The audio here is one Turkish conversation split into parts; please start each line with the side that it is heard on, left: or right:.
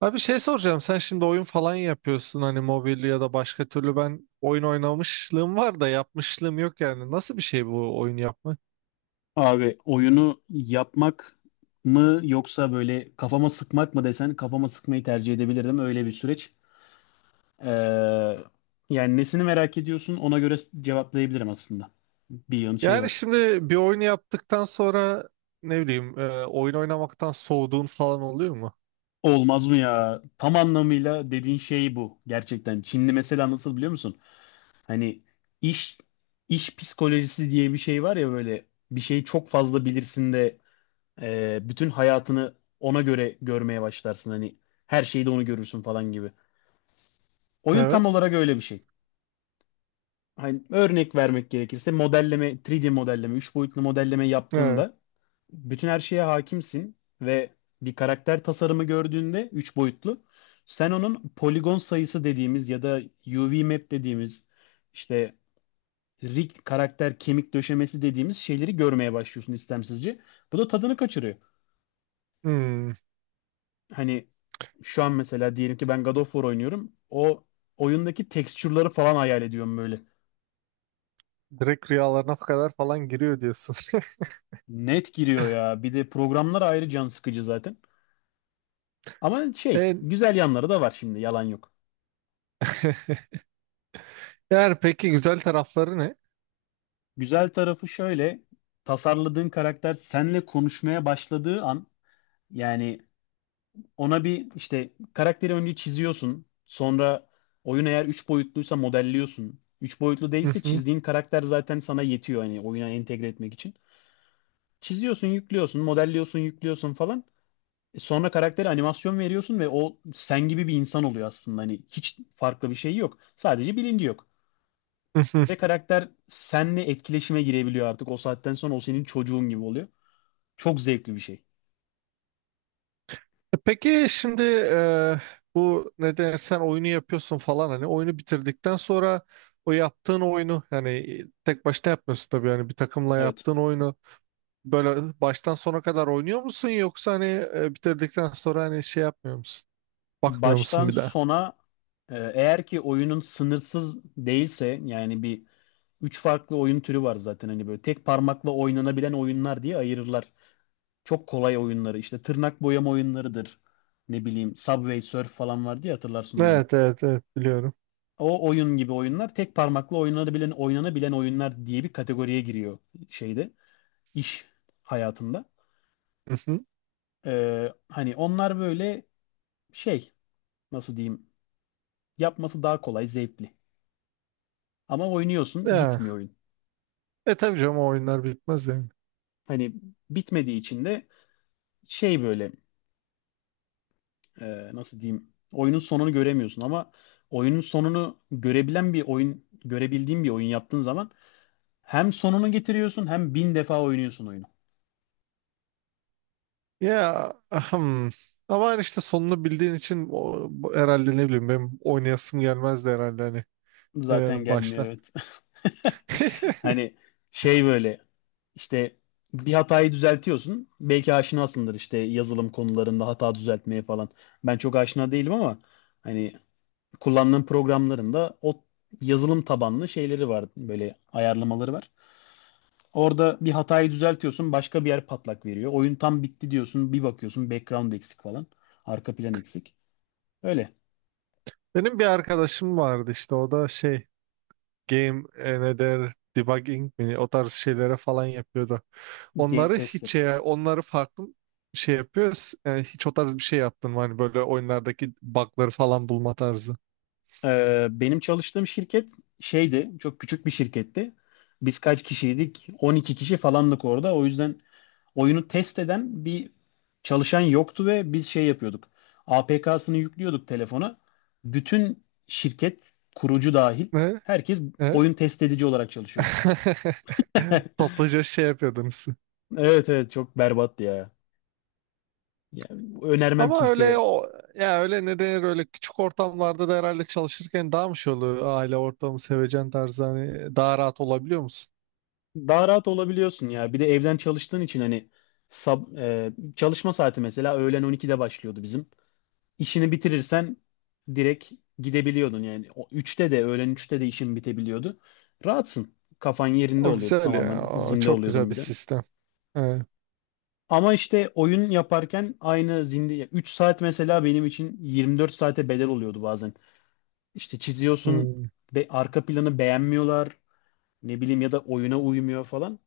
right: Abi şey soracağım sen şimdi oyun falan yapıyorsun hani mobil ya da başka türlü ben oyun oynamışlığım var da yapmışlığım yok yani nasıl bir şey bu oyun yapmak?
left: Abi oyunu yapmak mı yoksa böyle kafama sıkmak mı desen kafama sıkmayı tercih edebilirdim. Öyle bir süreç. Ee, yani nesini merak ediyorsun ona göre cevaplayabilirim aslında. Bir yan şey
right: Yani
left: var.
right: şimdi bir oyunu yaptıktan sonra ne bileyim oyun oynamaktan soğuduğun falan oluyor mu?
left: Olmaz mı ya? Tam anlamıyla dediğin şey bu gerçekten. Çinli mesela nasıl biliyor musun? Hani iş iş psikolojisi diye bir şey var ya böyle bir şeyi çok fazla bilirsin de bütün hayatını ona göre görmeye başlarsın. Hani her şeyi de onu görürsün falan gibi. Oyun tam
right: Evet.
left: olarak öyle bir şey. Hani örnek vermek gerekirse modelleme, 3D modelleme, 3 boyutlu modelleme
right: Evet.
left: yaptığında bütün her şeye hakimsin ve bir karakter tasarımı gördüğünde 3 boyutlu sen onun poligon sayısı dediğimiz ya da UV map dediğimiz işte rig karakter kemik döşemesi dediğimiz şeyleri görmeye başlıyorsun istemsizce. Bu da tadını kaçırıyor.
right: Hmm.
left: Hani şu an mesela diyelim ki ben God of War oynuyorum. O oyundaki tekstürleri falan hayal ediyorum böyle.
right: Direkt rüyalarına kadar falan giriyor diyorsun.
left: Net giriyor ya. Bir de programlar ayrı can sıkıcı zaten. Ama şey,
right: E,
left: güzel yanları da var şimdi, yalan yok.
right: eğer peki güzel tarafları ne?
left: Güzel tarafı şöyle, tasarladığın karakter senle konuşmaya başladığı an, yani ona bir işte karakteri önce çiziyorsun, sonra oyun eğer 3 boyutluysa modelliyorsun. 3 boyutlu değilse çizdiğin karakter zaten sana yetiyor hani oyuna entegre etmek için. Çiziyorsun, yüklüyorsun, modelliyorsun, yüklüyorsun falan. Sonra karaktere animasyon veriyorsun ve o sen gibi bir insan oluyor aslında. Hani hiç farklı bir şey yok. Sadece bilinci yok. Ve karakter senle etkileşime girebiliyor artık. O saatten sonra o senin çocuğun gibi oluyor. Çok zevkli bir şey.
right: Peki şimdi bu ne dersen oyunu yapıyorsun falan hani oyunu bitirdikten sonra o yaptığın oyunu yani tek başına yapmıyorsun tabii yani bir takımla
left: Evet.
right: yaptığın oyunu böyle baştan sona kadar oynuyor musun yoksa hani bitirdikten sonra hani şey yapmıyor musun? Bakmıyor musun
left: Baştan
right: bir daha?
left: sona eğer ki oyunun sınırsız değilse yani bir üç farklı oyun türü var zaten hani böyle tek parmakla oynanabilen oyunlar diye ayırırlar. Çok kolay oyunları işte tırnak boyama oyunlarıdır. Ne bileyim Subway Surf falan vardı ya hatırlarsın oyunu.
right: Evet, evet, evet, biliyorum.
left: O oyun gibi oyunlar tek parmakla oynanabilen oyunlar diye bir kategoriye giriyor şeyde iş hayatında.
right: Mhm.
left: Hani onlar böyle şey nasıl diyeyim yapması daha kolay zevkli. Ama oynuyorsun
right: Ya,
left: bitmiyor oyun.
right: tabii canım o oyunlar bitmez yani.
left: Hani bitmediği için de şey böyle nasıl diyeyim oyunun sonunu göremiyorsun ama oyunun sonunu görebilen bir oyun görebildiğin bir oyun yaptığın zaman hem sonunu getiriyorsun hem bin defa oynuyorsun oyunu.
right: Ya ahem. Ama hani işte sonunu bildiğin için o, herhalde ne bileyim benim oynayasım gelmezdi herhalde hani
left: Zaten gelmiyor
right: başta.
left: evet. Hani şey böyle işte bir hatayı düzeltiyorsun. Belki aşinasındır işte yazılım konularında hata düzeltmeye falan. Ben çok aşina değilim ama hani kullandığım programların da o yazılım tabanlı şeyleri var. Böyle ayarlamaları var. Orada bir hatayı düzeltiyorsun, başka bir yer patlak veriyor. Oyun tam bitti diyorsun, bir bakıyorsun background eksik falan. Arka plan eksik. Öyle.
right: Benim bir arkadaşım vardı işte o da şey game ne der debugging mi o tarz şeylere falan yapıyordu.
left: Game
right: Onları
left: tester.
right: hiç onları farklı şey yapıyor. Hiç o tarz bir şey yaptın mı? Hani böyle oyunlardaki bug'ları falan bulma tarzı.
left: Benim çalıştığım şirket şeydi, çok küçük bir şirketti. Biz kaç kişiydik? 12 kişi falandık orada. O yüzden oyunu test eden bir çalışan yoktu ve biz şey yapıyorduk. APK'sını yüklüyorduk telefona. Bütün şirket, kurucu dahil,
right: Ne?
left: herkes
right: Evet.
left: oyun test edici olarak çalışıyordu.
right: Toplaca şey yapıyordunuz.
left: Evet evet çok berbat ya. Ya, önermem
right: Ama öyle
left: kimseye.
right: o, ya öyle ne denir öyle küçük ortamlarda da herhalde çalışırken daha mı şey oluyor aile ortamı sevecen tarzı hani daha rahat olabiliyor musun?
left: Daha rahat olabiliyorsun ya. Bir de evden çalıştığın için hani çalışma saati mesela öğlen 12'de başlıyordu bizim. İşini bitirirsen direkt gidebiliyordun yani. O 3'te de öğlen üçte de işin bitebiliyordu. Rahatsın. Kafan yerinde
right: O
left: oluyordu
right: güzel ya,
left: tamamen.
right: o
left: Zinde
right: çok güzel
left: oluyordun
right: bir
left: bir de.
right: sistem. Evet.
left: Ama işte oyun yaparken aynı zinde 3 saat mesela benim için 24 saate bedel oluyordu bazen. İşte çiziyorsun
right: Hmm.
left: ve arka planı beğenmiyorlar. Ne bileyim ya da oyuna uymuyor falan.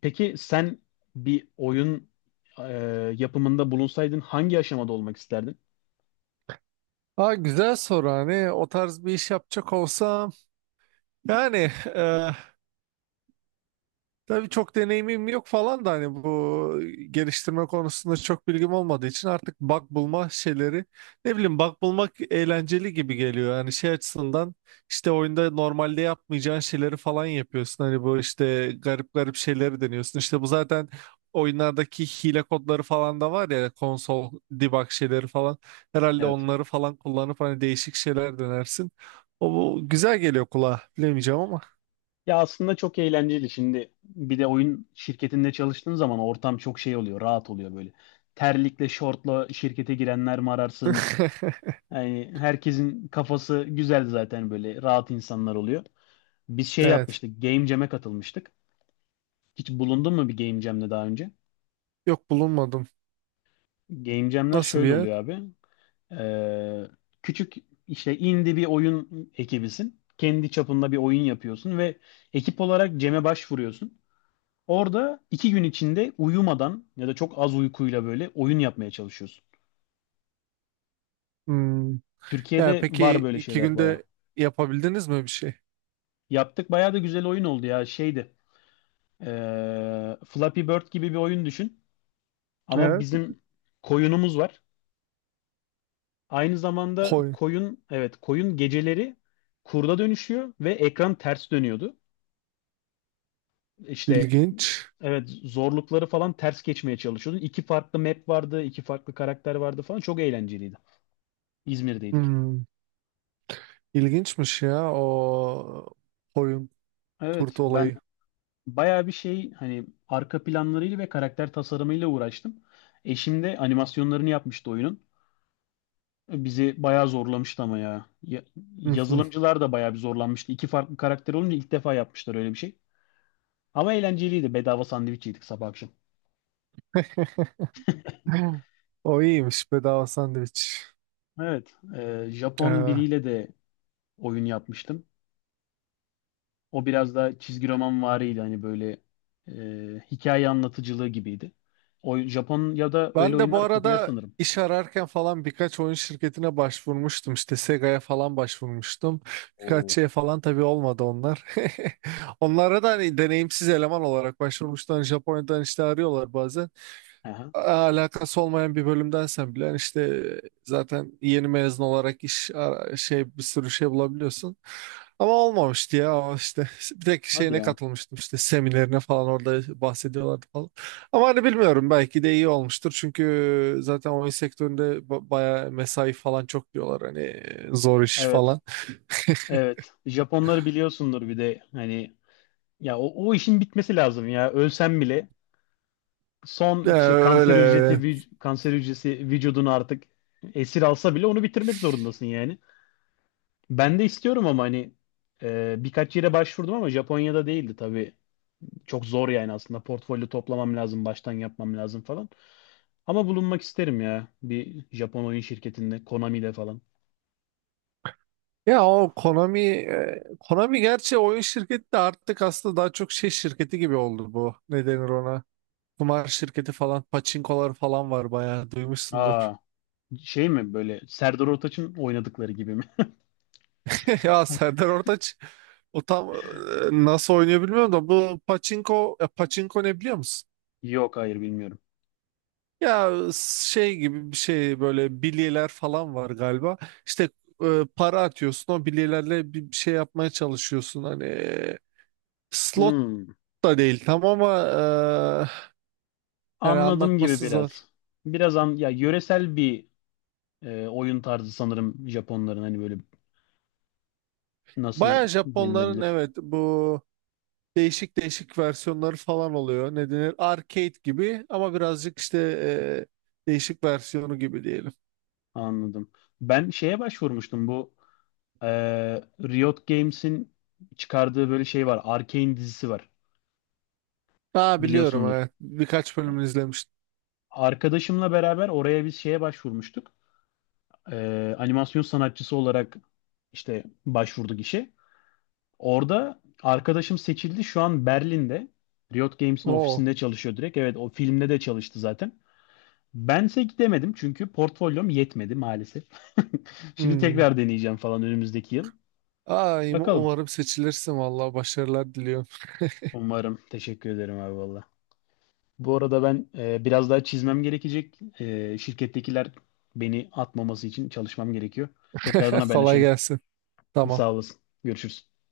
left: Peki sen bir oyun e, yapımında bulunsaydın hangi aşamada olmak isterdin?
right: Aa, güzel soru, hani o tarz bir iş yapacak olsam yani tabii çok deneyimim yok falan da hani bu geliştirme konusunda çok bilgim olmadığı için artık bug bulma şeyleri ne bileyim bug bulmak eğlenceli gibi geliyor. Yani şey açısından işte oyunda normalde yapmayacağın şeyleri falan yapıyorsun. Hani bu işte garip garip şeyleri deniyorsun. İşte bu zaten oyunlardaki hile kodları falan da var ya, konsol debug şeyleri falan. Herhalde
left: Evet.
right: onları falan kullanıp hani değişik şeyler denersin. O bu güzel geliyor kulağa, bilemeyeceğim ama.
left: Ya aslında çok eğlenceli. Şimdi bir de oyun şirketinde çalıştığın zaman ortam çok şey oluyor, rahat oluyor böyle. Terlikle, şortla şirkete girenler mi ararsın? Yani herkesin kafası güzel zaten böyle rahat insanlar oluyor. Biz şey
right: Evet.
left: yapmıştık, Game Jam'e katılmıştık. Hiç bulundun mu bir Game Jam'le daha önce?
right: Yok, bulunmadım.
left: Game Jam'ler
right: Nasıl bir
left: şöyle
right: yer?
left: oluyor abi. Ee, küçük işte indie bir oyun ekibisin. Kendi çapında bir oyun yapıyorsun ve ekip olarak Cem'e başvuruyorsun. Orada 2 gün içinde uyumadan ya da çok az uykuyla böyle oyun yapmaya çalışıyorsun.
right: Hmm. Ya
left: Türkiye'de var
right: peki
left: böyle
right: iki
left: şeyler baya.
right: günde yapabildiniz mi bir şey?
left: Yaptık baya da güzel oyun oldu ya şeydi. Flappy Bird gibi bir oyun düşün. Ama
right: Evet.
left: bizim koyunumuz var. Aynı zamanda
right: Koyun.
left: koyun evet koyun geceleri kurda dönüşüyor ve ekran ters dönüyordu. İşte
right: İlginç.
left: evet zorlukları falan ters geçmeye çalışıyordun. İki farklı map vardı, iki farklı karakter vardı falan. Çok eğlenceliydi. İzmir'deydik.
right: Hmm. İlginçmiş ya o koyun kurt
left: Evet, ben
right: olayı.
left: bayağı bir şey hani arka planlarıyla ve karakter tasarımıyla uğraştım. Eşim de animasyonlarını yapmıştı oyunun. Bizi bayağı zorlamıştı ama ya. Ya-
right: Hı hı.
left: Yazılımcılar da bayağı bir zorlanmıştı. İki farklı karakter olunca ilk defa yapmışlar öyle bir şey. Ama eğlenceliydi. Bedava sandviç yedik sabah akşam.
right: O iyiymiş, bedava sandviç.
left: Evet, Japon
right: Ee,
left: biriyle de oyun yapmıştım. O biraz daha çizgi roman variydi hani böyle hikaye anlatıcılığı gibiydi. O Japonya'da öyle
right: ben de bu
left: oyunlar popüler
right: arada
left: sanırım.
right: iş ararken falan birkaç oyun şirketine başvurmuştum. İşte Sega'ya falan başvurmuştum. Birkaç
left: Oo.
right: şey falan tabii olmadı onlar. Onlara da hani deneyimsiz eleman olarak başvurmuştum. Hani Japonya'dan işte arıyorlar bazen.
left: Aha.
right: Alakası olmayan bir bölümdensen bile hani işte zaten yeni mezun olarak şey bir sürü şey bulabiliyorsun. Ama olmamıştı ya o işte, bir tek
left: Hadi
right: şeyine
left: ya.
right: katılmıştım, işte seminerine falan, orada bahsediyorlardı falan. Ama hani bilmiyorum, belki de iyi olmuştur, çünkü zaten oyun sektöründe bayağı mesai falan çok diyorlar, hani zor iş
left: Evet.
right: falan.
left: Evet. Japonları biliyorsundur bir de hani ya o, o işin bitmesi lazım ya. Ölsem bile son işte
right: Öyle.
left: kanser hücresi vücudunu artık esir alsa bile onu bitirmek zorundasın yani. Ben de istiyorum ama hani birkaç yere başvurdum ama Japonya'da değildi tabii. Çok zor yani aslında. Portfolyo toplamam lazım, baştan yapmam lazım falan. Ama bulunmak isterim ya bir Japon oyun şirketinde, Konami'de falan.
right: Ya o Konami gerçi oyun şirketi de artık aslında daha çok şey şirketi gibi oldu bu. Ne denir ona? Kumar şirketi falan, paçinkolar falan var, bayağı duymuşsundur.
left: Aa, şey mi böyle Serdar Ortaç'ın oynadıkları gibi mi?
right: Ya Serdar Ortaç o tam nasıl oynuyor bilmiyorum da bu paçinko ne biliyor musun?
left: Yok hayır bilmiyorum.
right: Ya şey gibi bir şey, böyle bilyeler falan var galiba. İşte para atıyorsun o bilyelerle bir şey yapmaya çalışıyorsun. Hani slot
left: Hmm,
right: da değil tam ama yani
left: anladım gibi
right: anlatması zor.
left: biraz. Biraz an, ya yöresel bir oyun tarzı sanırım Japonların hani böyle nasıl
right: Baya Japonların,
left: denilebilir?
right: evet, bu değişik değişik versiyonları falan oluyor. Ne denir? Arcade gibi ama birazcık işte değişik versiyonu gibi diyelim.
left: Anladım. Ben şeye başvurmuştum bu e, Riot Games'in çıkardığı böyle şey var. Arcane dizisi var.
right: Aa, biliyorum,
left: Biliyorsundur.
right: evet. Birkaç bölümünü izlemiştim.
left: Arkadaşımla beraber oraya biz şeye başvurmuştuk. Animasyon sanatçısı olarak işte başvurduk işe. Orada arkadaşım seçildi. Şu an Berlin'de. Riot Games'in
right: Oo.
left: ofisinde çalışıyor direkt. Evet o filmde de çalıştı zaten. Bense gidemedim çünkü portfolyom yetmedi maalesef. Şimdi
right: Hmm.
left: tekrar deneyeceğim falan önümüzdeki yıl.
right: Ay,
left: Bakalım.
right: umarım seçilirsin, vallahi başarılar diliyorum.
left: Umarım. Teşekkür ederim abi valla. Bu arada ben biraz daha çizmem gerekecek. Şirkettekiler beni atmaması için çalışmam gerekiyor. Tekrardan
right: Kolay
left: haberleşelim.
right: gelsin. Tamam.
left: Sağ olasın. Görüşürüz.